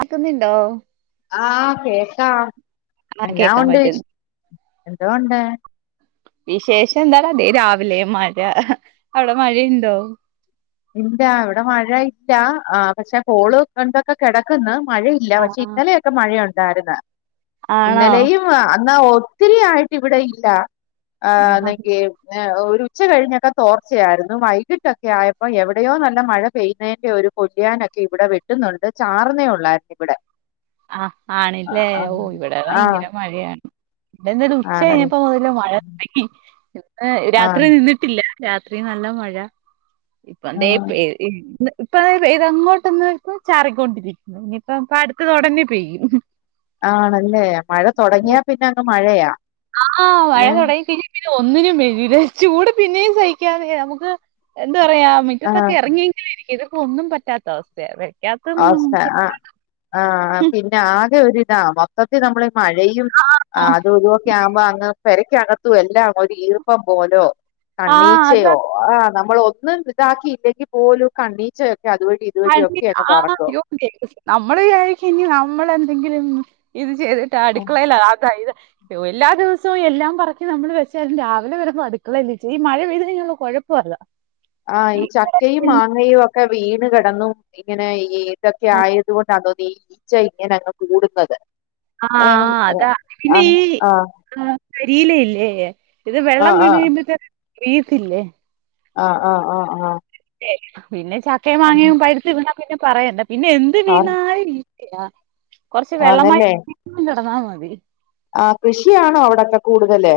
ആക്കുന്നിണ്ടോ? ആ കേക്കാം ആ എന്നാ കേക്കാൻ ഉണ്ട് വിശ് പറ്റുന്നു എന്തോ ഒണ്ട് വിശേഷം എന്താടാ ദേ രാവിലെ മഴ, അവിടെ മഴയുണ്ടോ? ഇല്ല ഇവിടെ മഴ ഇല്ലാ, ആ പക്ഷെ കോള് കണ്ടൊക്കെ കെടക്കുന്നു മഴയില്ല പക്ഷെ ആഹ് ഇന്നലെയൊക്കെ മഴയൊ ണ്ടാരുന്നു ആണോ ഇന്നലെയും അ അന്നാ ഒ ഒത്തിരി ആയിട്ടിവിടെ ഇല്ല ആ ആഹ് [unintelligible] ഉച്ച കഴിഞ്ഞൊക്കെ തോർച്ചയായിരുന്നു വൈകിട്ടൊക്കെ ആയ യപ്പോ എവിടെയോ നല്ല മഴ പെയ്യുന്നതിന്റെ ഒരു കൊള്ളിയാനൊക്കെ ഇവിടെ വെട്ടുന്നൊണ്ട്, ചാറുന്നേ ഒള്ളാരുന്നിവിടെ. ആ ആണല്ലേ? ഓ, ഇവിടെ ആഹ് ഭയങ്കര മഴയാണ് ഇന്നലെ ഒരു ഉച്ച ആണല്ലേ കഴിഞ്ഞപ്പോ മുതല് മഴ തുടങ്ങി പിന്നെ രാത്രി ആഹ് നിന്നിട്ടില്ല. രാത്രീ നല്ല മഴ ഇപ്പ ദേ ആഹ് പെയ്യണ് ഇപ്പ ദേ പെയ്തങ്ങോട്ടൊന്ന് നിക്കും ചാറിക്കൊണ്ടിരിക്കുന്നു ഇനിയിപ്പോ പാട് ആണല്ലേ, മഴ തൊടങ്ങിയാ പിന്നങ്ങ് മഴയാ ആ മഴ ഏഹ് തുടങ്ങിക്കഴിഞ്ഞു ഒന്നിനും മേലിത് ചൂട് പിന്നേം സഹിക്കാം നമുക്ക് എന്ത് പറയാ മിറ്റത്തൊക്കെ ആഹ് ഇറങ്ങിയെങ്കിലും ഇരിക്കാം ഇത് ഒന്നും പറ്റാത്ത അവസ്ഥയാ വ അ ആ ആ പിന്നെ ആകെ ഒരു അ മൊത്തത്തിൽ നമ്മള് മഴയും ആഹ് അത് തുവൊക്കെ ആവുമ്പോ അ പെരക്കകത്തു എല്ലാം ഒരു ഈർപ്പം പോലോ, ആഹ് അതാ കണ്ണീച്ചയോ ആ നമ്മള ഒന്നും ഇതാക്കി ഇട്ടേക്ക് പോലും കണ്ണീച്ച അത് വഴി ഇതുവഴി ഒക്കെ ആ നമ്മള് കഴിക്കഞ്ഞ നമ്മളെ എന്തെങ്കിലും ഇത് ചെയ്തിട്ട് അടുക്കളല്ല അത ഇത് എല്ലാ ദിവസവും എല്ലാം പറക്കി നമ്മള് വെച്ചാലും, രാവിലെ വരുമ്പോ അടുക്കള ഈ മഴ പെയ്ത് കഴഞ്ഞുള്ള കുഴപ്പത് ആ ഈ ചക്കയും മാങ്ങയും ഒക്കെ വീണ് കിടന്നും ഇങ്ങനെ ഈ ഇതൊക്കെ ആഹ് ആയതുകൊണ്ടാണോ നീ, ഈച്ച ഇങ്ങന അങ്ങ് കൂടുന്നത് ആ ഏഹ് അതാ ഇ ആഹ് ആഹ് വീല ഇല്ലേ ഇത് വെള്ളം ആഹ് വീണ് കഴിയുമ്പഴത്തേന് വീയ്യത്തില്ലേ ആഹ്‌ ആഹ്‌ ആഹ്‌ ആഹ്‌ [unintelligible] പിന്നെ ചക്കേം മാങ്ങയും പഴുത്തു വീണ പിന്നെ പറയണ്ട ന്നെ എന്ത് ആഹ് വീണായിരി ആഹ് കൊറച്ച് വെള്ളമായി [unintelligible] ആഹ് അവിര് ആ കൃഷിയാണോ അവിടൊക്കെ കൂടുതല്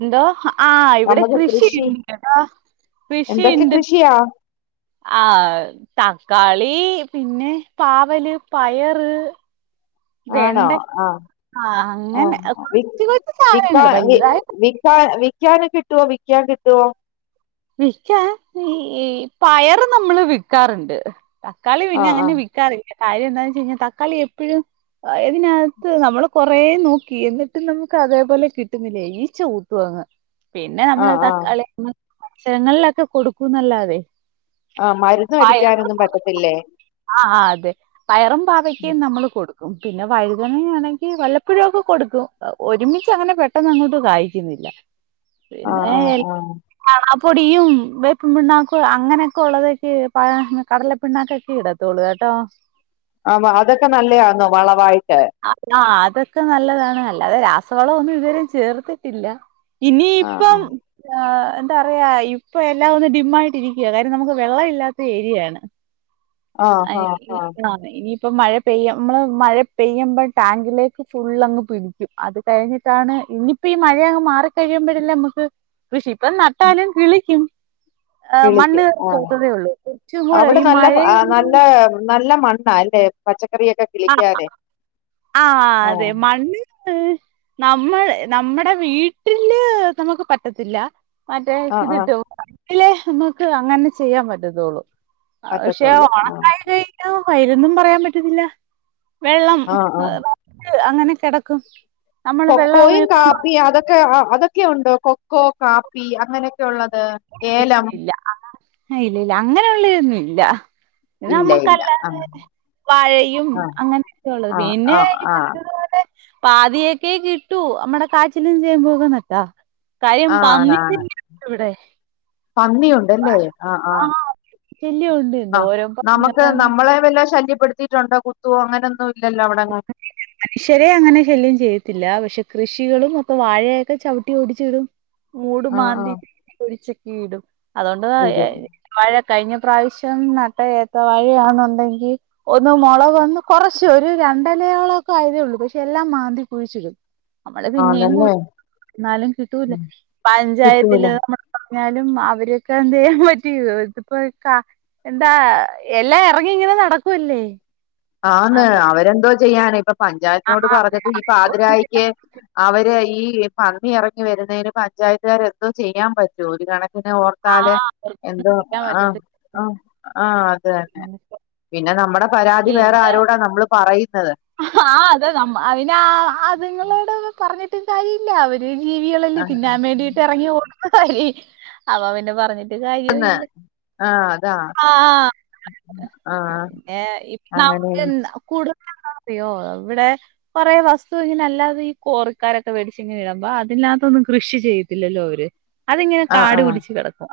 എന്തോ ആഹ ഇവിടെ നമുക്ക് കൃഷി കൃഷിണ്ട് എന്തൊക്കെ കൃഷിണ്ട് കൃഷിയാ ആ തക്കാളി പിന്നെ പാവല് പയറ് ആണോ വെണ്ട ആ ആഹ് ആ അങ്ങനെ വി കൊറച്ച് കൊറച്ച് വിക്കാ സാധനങ്ങള് വി വലുതായ വിക്കാന വിക്കാനൊക്കെ കി ട്ടുവോ വിക്കാൻ കിട്ടുവോ വിക്കാ ഈ പയറ് നമ്മള് വിക്കാറുണ്ട് തക്കാളി പിന്നെ ആഹ് ആഹ് അങ്ങനെ വിക്കാറില്ല കാര്യം എന്താന്ന് വെച്ച് കഴിഞ്ഞാ തക്കാളി എപ്പോഴും ഇതിനകത്ത് നമ്മള് കൊറേ നോക്കി എന്നിട്ട് നമുക്ക് അതേപോലെ കിട്ടുന്നില്ല ഈച്ച കുത്തകങ്ങ് പിന്നെ നമ്മള് ആഹ് ആഹ് തക്കാളി ജനൽലൊക്കെ കൊടുക്കൂന്നല്ലാതെ ആ മരുന്ന് അടിക്കാനൊന്നും പറ്റത്തില്ലേ? [unintelligible] പയറും പാവയ്ക്കും നമ്മൾ കൂട്ടും. പിന്നെ വഴുതന ആണെങ്കിൽ വല്ലപ്പോഴുയൊക്കെ കൊടുക്കും ഒരുമിച്ച് അങ്ങനെ പെട്ടെന്ന് അങ്ങോട്ട് കായ്ക്കുന്നില്ല. ആ ആ ആ ചാണകപ്പൊടിയും വേപ്പും പിണ്ണാക്കും അങ്ങനെയൊക്കെ ഉള്ളതൊക്കെ പ കടല പിണ്ണാക്കൊക്കെ ഇടത്തുള്ളു കേട്ടോ. ആ അതൊക്കെ നല്ലതണോ വളവായി. [unintelligible] ഇതൊക്കെ നല്ലതാണ് അല്ലാതെ രാസവളം ഒന്നും ഇതുവരെയും ചേർത്തിട്ടില്ല. ആഹ് ഇനിയിപ്പം ആഹ് ആഹ് എന്താ പറയാ ഇപ്പൊ എല്ലാം ഒന്ന് ഡിം ആയിട്ടിരിക്കുവാ കാര്യം നമുക്ക് വെള്ളം ഇല്ലാത്ത ഏരിയയാണ്. ആഹ് ആഹ് ആഹ് [unintelligible] ഇപ്പൊ മഴ പെയ്യ് നമ്മള് മഴ പെയ്യുമ്പോൾ ടാങ്കിലേക്ക് ഫുള് അങ്ങ് പിടിക്കും അത് കഴിഞ്ഞിട്ടാണ് ഇനിയിപ്പോ ഈ മഴ അങ്ങ് മാറി കഴിയുമ്പോഴല്ലേ നമുക്ക്. കൃഷി ഇപ്പം നട്ടാലും കിളിക്കും. ഏഹ് കിളിക്ക് മണ്ണ് ആഹ് പൂത്തതെ ഉള്ളൂ ഏറ്റകൂടെ ഈ മഴയും. ട്ട് നല്ല മണ്ണാല്ലേ പച്ച ആണോ ആ ആഹ് അതെ മണ്ണ്. നമ്മൾ നമ്മുടെ വീട്ടില് നമുക്ക് പറ്റത്തില്ല. മറ്റേ ആഹ് ആഹ് ഇതിട്ട് വയ്ക്കാം. ലേ നമുക്ക് അങ്ങനെ ചെയ്യാൻ പറ്റത്തുള്ളൂ. പക്ഷേ പറ്റത്തുള്ളൂ ആഹ് ഉണക്കായി കഴിഞ്ഞാൽ. വെയിൽ ഒന്നും പറയാൻ പറ്റത്തില്ല. വെള്ളം ആഹ് ആഹ് ഏഹ്. അങ്ങനെ കിടക്കും നമ്മള് വെള്ളം കൊക്കോയും അങ്ങനെ കൊണ്ടോകത്തില്ല കാപ്പിയും അതൊക്കെ അതൊക്കെ ഒക്കെ ഉണ്ടോ കൊക്കോ കാപ്പി അങ്ങനെയൊക്കെ ഉള്ളത് ഏലം ഇല്ല ഇല്ല് ഇല്ല ആ ഇല്ല അങ്ങനെ ഉള്ളതൊന്നും ഇല്ല. ഇല്ല ഇത് ഇല്ല ഇല്ല ആ നമ്മുക്കല്ലാതെ വാഴയും ആ അങ്ങനെയൊക്കെയള്ളത് ആ ആ പിന്നെയി ആ പറഞ്ഞതുപോലെ പാതിയൊക്കെ കിട്ടു നമ്മടെ കാച്ചിലും ചേമ്പും ഒക്കെ നട്ടാൽ കാര്യം ആ, ആണാണ് വന്നിട്ടില്ല ഇവിടെ. പന്നിയുണ്ടല്ലേ ആഹ് ആഹ് ശല്യമുണ്ട് ആഹ് എന്തോരം നമുക്ക് പന്നികളാണ് നമ്മളെ വല്ല ശല്യം കൊടുത്തിട്ടുണ്ടോ കുത്തോ അങ്ങനൊന്ന മനുഷ്യരെ അങ്ങനെ ശല്യം ചെയ്യത്തില്ല പക്ഷെ കൃഷികളും ഒപ്പം വാഴയൊക്കെ ചവിട്ടി ഓടിച്ചിടും. ഓട് ആ ആ മാന്തി [inaudible] ക്കീടും. അതുകൊണ്ട് ഇത് മഴ കഴിഞ്ഞ പ്രാവശ്യം നട്ട ഏത്ത വാഴയാണുണ്ടെങ്കിൽ ഒന്ന് മുള വന്ന് കുറച്ച് ഒരു രണ്ട് അടയാളക്കെ ആയതേ ഉള്ളൂ പക്ഷെ എല്ലാം മാന്തി കുഴിച്ചിടും. നമ്മള് പിന്നെയും ആണല്ലേ എന്നാലും കിട്ടൂല ഉം കിട്ടൂല പഞ്ചായത്തില് എന്നാലും അവരൊക്കെ എന്ത് ചെയ്യാൻ പറ്റും ഇതിപ്പോ എന്താ എല്ലാം ഇറങ്ങി ഇങ്ങനെ നടക്കുവല്ലേ? ആന്ന് അതോ അവരെന്തോ ചെയ്യാണ് ഇപ്പ ആ പഞ്ചായത്തിനോട് അത പറഞ്ഞിട്ട് ഈ പാതിരായിക്ക് അവര് ഈ പകുതി ഇറങ്ങി വരുന്നതിന് പഞ്ചായത്തുകാർ എന്തോ ചെയ്യാൻ പറ്റോ ഒരു കണ ആ ഓർത്താല് അവർക്കൊന്നും എന്തോ ചെയ്യാൻ ആഹ് പറ്റത്തില്ല ആഹ് ആഹ്. അത് തന്നെ പിന്നെ നമ്മുടെ വേറെ ആരോടാ നമ്മള് പറയ ആഹ് അതെ നമ്മ അതിന് ആ അതുങ്ങളോട് പറഞ്ഞ ട്ട് കാര്യല്ല അവ ഈ ജീവികളല്ലേ ആഹ് തിന്നാൻ വേണ്ടീട്ട് ഇറങ്ങി ഓ [unintelligible] അപ്പൊ പിന്നെ പറഞ്ഞിട്ട് കാര്യവും ഇല്ല ആഹ് അതാ ആഹ് ആഹ് പിന്നെ അങ്ങനെ നമുക്ക് [unintelligible] കൂടു അയ്യോ അവിടെ കുറെ വസ്തു ഇങ്ങനെ അല്ലാതെ ഈ കോറിക്കാരൊക്കെ മേടിച്ച് ഇങ്ങനെ ഇടുമ്പോ അതിനകത്തൊന്നും കൃഷി ചെയ്യത്തില്ലല്ലോ ഇവര്. അതിങ്ങനെ ആഹ് കാട് ആഹ് പിടിച്ച് കിടക്കും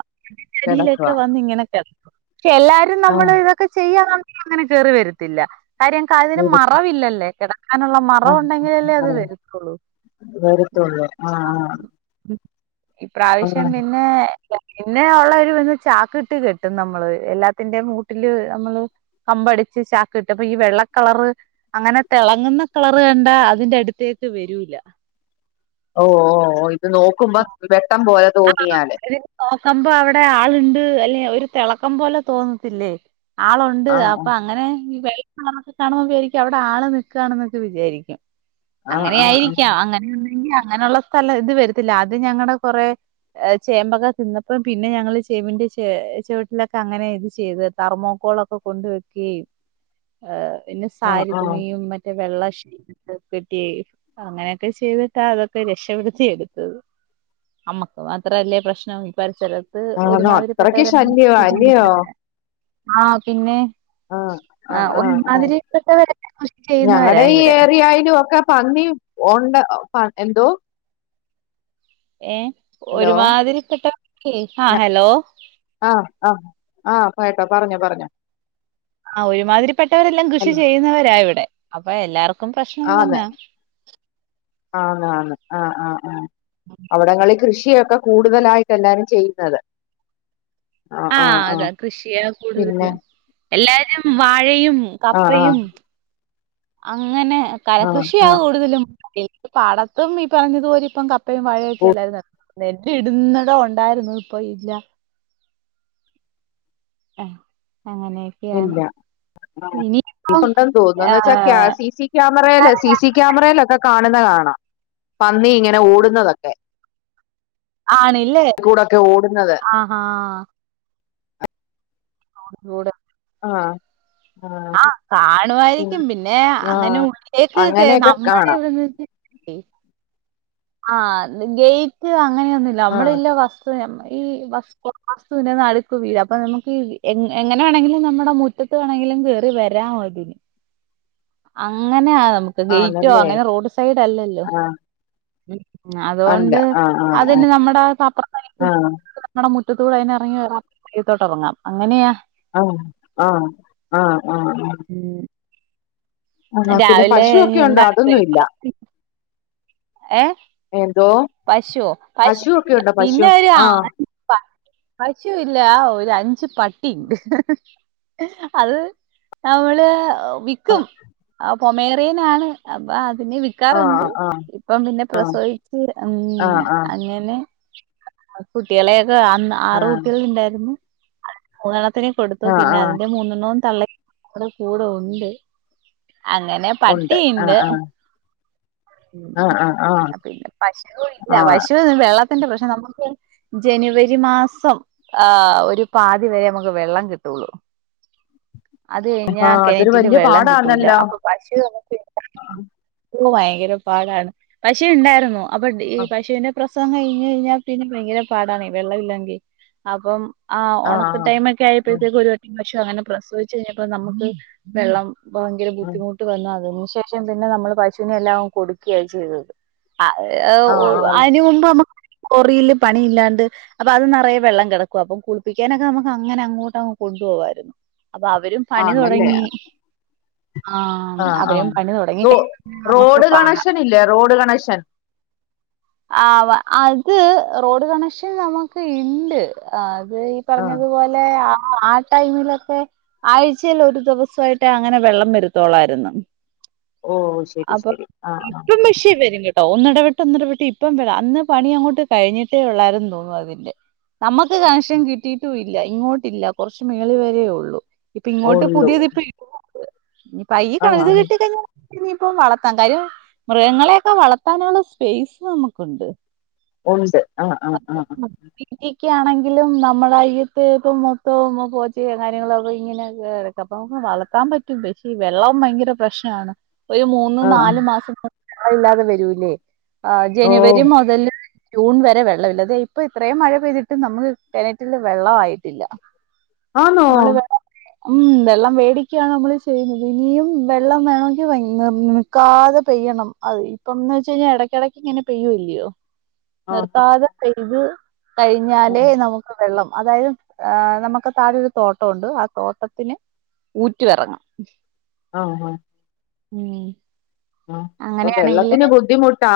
തൊടിയിലൊക്കെ കിടക്കുവാ വന്നിങ്ങനെ കട പക്ഷെ എല്ലാരും ആഹ് നമ്മള് ഇതൊക്കെ ചെയ്യാ അങ്ങനെ കേറി വരുത്തില്ല. കാര്യം ക വരു അല്ലേ കിട നുള്ള മറവ് ആഹ് ഉണ്ടെങ്കിലല്ലേ അത് ആഹ് വരുത്തുള്ളൂ. വരത്തുള്ളൂ ആഹ് ആഹ് ഇപ്രാവശ്യം ആഹ് പിന്നെ പിന്നെ ഉള്ളൊര് വന്ന് ചാക്ക് ഇട്ട് കെട്ടും നമ്മള് എല്ലാത്തിന്റെയും കൂട്ടില് നമ്മള് കമ്പടിച്ച് ചാക്ക് കട്ടും അപ്പൊ ഈ വെള്ളക്കളറ് അങ്ങനെ തിളങ്ങുന്ന കളർ കണ്ട അതിന്റെ അടുത്തേക്ക് വരൂല ഓ ഓ ഓ ഇത് നോക്കുമ്പോ വെട്ടം പോ തോന്നിയാല് മ്പോ അവിടെ ആളുണ്ട് അല്ലെ ഒരു തിളക്കം പോലെ തോന്നത്തില്ലേ ആളുണ്ട് ആഹ് അപ്പൊ അങ്ങനെ വെള്ളകളറൊക്കെ കാണുമ്പോ വിചാരിക്കും അവിടെ ആള് നിക്കാണ്എന്നൊക്കെ വിചാരിക്കും ആഹ് അങ്ങനെ ആഹ് ആഹ് ആയിരിക്കാം അങ്ങനെയാണെങ്കി അങ്ങനെയുള്ള സ്ഥലം ഇത് വരത്തില്ല അത് ഞങ്ങളുടെ കുറെ ചേമ്പൊക്കെ തിന്നപ്പം പിന്നെ ഞങ്ങൾ ചേമ്പിന്റെ ച ചെവിട്ടിലൊക്കെ അങ്ങനെ ഇത് ചെയ്ത് തർമോക്കോളൊക്കെ കൊണ്ട വെക്കയും ഏ പിന്നെ ആഹ് സാരി ആഹ് തുണിയും മറ്റേ വെള്ള അങ്ങനെയൊക്കെ ചെയ്തിട്ടാ അതൊക്കെ രക്ഷപ്പെടുത്തി എടുത്തത് അമ്മ മാത്രല്ലേ പ്രശ്നംഈ സ്ഥലത്ത് ആന്നോ അത്രക്ക് ഒരുമാതിരിപ്പെെട്ടവരെല്ലാം ശല്യവാ ചെയ അല്ലയോ ആഹ് പിന്നെ ആ ആ ആഹ് ആ ആ ഒരുമാതിരിപ്പെട്ടവരെല്ലാം കൃഷി ചെയ്യുന്നവരാ ഞങ്ങളടെ ഈ ഇവിടെ ഏരിയായി ലും ഒക്കെ പന്നി ഉണ്ട് എന്തോ ഏ ഹലോ ഒരുമാതിരിപ്പെട്ട ആ ഞ ഹലോ ആഹ് ആഹ് ആഹ് കേട്ടോ പറഞ്ഞോ പറഞ്ഞോ ആ ഒരുമാതിരിപ്പെട്ടവരെല്ലാം കൃഷി ചെയ്യുന്നവരാ ഇവിടെ അപ്പൊ എല്ലാർക്കും പ്രശ്നം ആതെ തന്നാ ആണ് ആ ആഹ് ആഹ ആ അവിടങ്ങളിൽ കൃഷിയ ക്കെ കൂടുതലായിട്ട എല്ലാരും ചെയ്യുന്നത് ആഹ് ആഹ ആഹ് അതാ ആഹ് കൃഷിയാ പിന്നെ കൂടുതല് എല്ലാരും വാഴയും ആഹ് ആഹ് കപ്പയും അങ്ങനെ [inaudible] കര ആഹ് കൃഷിയാ ആഹ് കൂടുതലും ഇപ്പൊ പാടത്തും ഈ പറഞ്ഞതുപോലെ കപ്പ - കപ്പയും വാഴയും ഓ ഒക്കെയാ എല്ലാരും നടുന്നത് നെല്ല് ഇടുന്നതും ഉണ്ടായിരുന്നു ഇപ്പൊ ഇല്ല ഹ ഇല്ല ഇനിയിപ്പം ഇല്ല്ന്ന് തോന്നുന്നു എന്ന് വെച്ചാ ഏഹ് സി സി ക്യാമറയിലൊക്കെ- കാണുന്ന കാണാം പന്നി ഇങ്ങനെ ഓടുന്നതൊക്കെ. ആണ്ല്ലേ കൂടൊക്കെ ഓടുന്നത് ആഹാ [unintelligible] [unintelligible] ആ ആ കാണുവായിരിക്കും പിന്നെ അങ്ങനെ ആഹ് ഉള്ളിലേക്ക്ഒക്കെ അങ്ങനെയൊക്കെ നമ്മടെ കാണാം ഒരിത് വെച്ച്- ആ ഗേറ്റ് അ അങ്ങനെയൊന്നുല്ല ആഹ് നമ്മളില്ല വസ്തു നമ ഈ വസ്തുവിന്റെ നടുക്ക് വീടാ അപ്പൊ നമുക്ക് എങ്ങനെ വേണമെങ്കിലും നമ്മുടെ മുറ്റത്ത് കേറി വരാം [unintelligible] അങ്ങനെയ അത് - നമുക്ക് ഗേറ്റോ ആണല്ലേ അങ്ങനെ റോഡ് സൈഡ് അല്ലല്ലോ ആഹ് [unintelligible] ഉം അല്ല അതുകൊണ്ട് ആഹ് ആഹ് അതന്നെ നമ്മുടെ ആഹ് [unintelligible] മുറ്റത്തൂടെ അതിന് എറങ്ങി വരാം [unintelligible] മുറ്റത് ഇറങ്ങാം. അ അ ആ ആ ആ ഉം ആ പിന്നെ രാവിലെ പശു ഇനി ഉണ്ടോ? എന്താണ് അതൊന്നുല്ല ബ്രേക്ക്ഫാസ്റ്റ് ഏഹ് എന്തോ പശുവോ പശുവൊക്കെ പശുവില്ല ഉണ്ടോ പശു പിന്നെ ഒരു ആഹ് ആട് പ പശുയില്ല ഒരു അഞ്ച് പട്ടി ഹ് ഹ് അത് നമ്മള് വിൽക്കും അ കൊമേറിയൻ ആണ് അത് പിന്നെ ആഹ് വിക്കാറുണ്ട് ആഹ് ഇപ്പം പിന്നെ പ്രസോവിച്ച്- ഉം ആഹ് ആഹ് ആഹ് അനിയന്- [unintelligible] കുട്ടികളെ ഇപ്പൊ അന്ന് ആറ് ആഹ് കുട്ട്യാള് ഉണ്ടായിരുന്നു [unintelligible] കുട്ടിനേം കൊടുത്തു ആഹ് പിന്നെ ആഹ് അതിന്റെ മൂന്നണ്ണോം തള്ള അവിടെ കൂടെ ഉണ്ട് അങ്ങനെ ഉണ്ട് ആഹ് പട്ടിഇണ്ട് ആഹ് ഉം ആഹ് ആഹ് ആഹ് [unintelligible] സ്കൂൾ ഇല്ല ആഹ് [unintelligible] വെള്ളത്തിന്റെ പ്രശ്നം നമ്മക്ക് ജനുവരി മാസം ആ ഒരു പാതി വരെ നമ്മക്ക് വെള്ളം കിട്ടൊള്ളൂ അത് കഴിഞ്ഞാ ആഹ് അതൊരു കിണറ്റില് വല്യ വെള്ളം കിട്ടൂല പാടാന്നല്ലോ അപ്പൊ പശു ഭയങ്കര പാടാണ് പക്ഷേ ഉണ്ടായിരുന്നു അപ്പം ഈ ആഹ് പശൂന്റെ പ്ര സവം കഴിഞ്ഞ് കഴിഞ്ഞാൽ പിന്നെ ഭയങ്കര പാടാണേ വെള്ളമില്ലെങ്കിൽ അപ്പം ആ ആഹ് ഉണക്ക് ടൈം ഒക്കെ ആഹ് ആയപ്പഴത്തേക്ക് ഒരു വട്ടം ശ്വ പ്രസവിച്ചു കഴിഞ്ഞപ്പോ നമുക്ക് വെള്ളം വങ്കര ആഹ് ബുദ്ധിമുട്ട് വന്ന അതും ശേഷം പിന്നെ നമ്മള് പശൂനെല്ലാം കൊടുക്ക്യാ ചെയ്തത് ആ [unintelligible] എ ഉ ആഹ് ആഹ് അയ്ന് മുമ്പ്മ്മ കൊറീല് പണി ഇല്ലാണ്ട് അപ്പൊ അത് നെറയെ വെള്ളം കെടക്കും അപ്പൊ കുളിപ്പിക്കാനൊക്കെ നമുക്ക് അങ്ങനെ അങ്ങോട്ട് അങ്ങ് കൊണ്ടുപോവ്വാരുന്നു അപ്പൊ അവരും പണി ആന്നല്ലേ തൊടങ്ങി ആഹ് ആഹ് റൊ കഴിഞ്ഞ നമുക്ക് റോഡ് കണക്ഷൻ ഇല്ലാ റോഡ് കണക്ഷൻ ആവ അത് റോഡ് കണക്ഷൻ നമുക്ക് ഇണ്ട് ആ ത് ഈ ആ പറഞ്ഞതുപോലെ ആ ആ ആ ടൈമിലൊക്കെ ആഴ്ചയിൽ ഒരു ദിവസായിട്ട് അങ്ങനെ വെള്ളം വരുത്തോളായിരുന്നു ഓ ശരി അപ്പൊ ശരി ആ ആ ഇപ്പം വിഷയം വരും കെ ഒന്നിടവിട്ട് ഒന്നിടവിട്ട് ഇപ്പം വരാം അന്ന് പണി അങ്ങോട്ട് കഴിഞ്ഞിട്ടേ ഉള്ളാരായിന്ന് തോന്നു അതിന്റെ നമ്മക്ക് കണക്ഷൻ കിട്ടീട്ട് [unintelligible] ഇല്ല ഇങ്ങോട്ടില്ല കൊറച്ച് മേളി വരേ ഒള്ളൂ ഇപ്പ ഇങ്ങോട്ട് ഉള്ളൂ പുതിയതിപ്പയി പയ്യ് ആ ആ [unintelligible] കിട്ടിക്കഴിഞ്ഞാ ഇനിയിപ്പ വളത്താം കാര്യം മൃഗങ്ങളെയൊക്കെ വള ത്താനുള്ള സ്പേസ് നമുക്കുണ്ട് ഒണ്ട് ആഹ് ആഹ് ആഹ് ആ ക്യ ആണെങ്കിലും നമ്മടെ അയ്യത്ത് പ്പം മൊത്തോംങ്ങ് പോച്ചേം കാര്യങ്ങളൊക്കെ ഇങ്ങനൊക്കെ എക്ക അപ്പം വളർത്താൻ പറ്റും പക്ഷെ വെള്ളം ഭയങ്കര പ്രശ്നാണ് ഒരു മൂന്നു ആ ആ നാലു മാസം അല്ലാതെ വരൂ ലെ ആ ഓ ജനുവരി മൊതല് ജൂൺ വരെ വെള്ളവില്ല അതെ ഇപ്പൊ ഇത്രേം മഴ പെയ്തിട്ടും നമുക്ക് കെണറ്റില് വെള്ളം ആയിട്ടില്ല ആന്നോ ഉം വെള്ളം വേടിക്യാണ് നമ്മള് ചെയ്യുന്നത് ഇനിയും വെള്ളം വേണോങ്കിൽ [unintelligible] നിൽക്കാതെ പെയ്യണം അത് ഇപ്പംന്ന് ച്ച കഴിഞ്ഞാ എടക്കെടയ്ക്ക് ഇങ്ങനെ പെയ്യൂല്ലയോ ആ ആ നിർത്താതെ പെയ്ത് ആ കഴിഞ്ഞാലേ നമുക്ക് വെള്ളം അതായത് ആ നമ്മക്ക് താഴൊരു തോട്ടോണ്ട് ആ തോട്ടത്തിന് ഊറ്റ് വെറങ്ങാം ആഹ് ആ ഉം അ അപ്പൊ അങ്ങനെയാണെങ്കിൽ വെള്ളത്തിന് ബുദ്ധിമുട്ടാ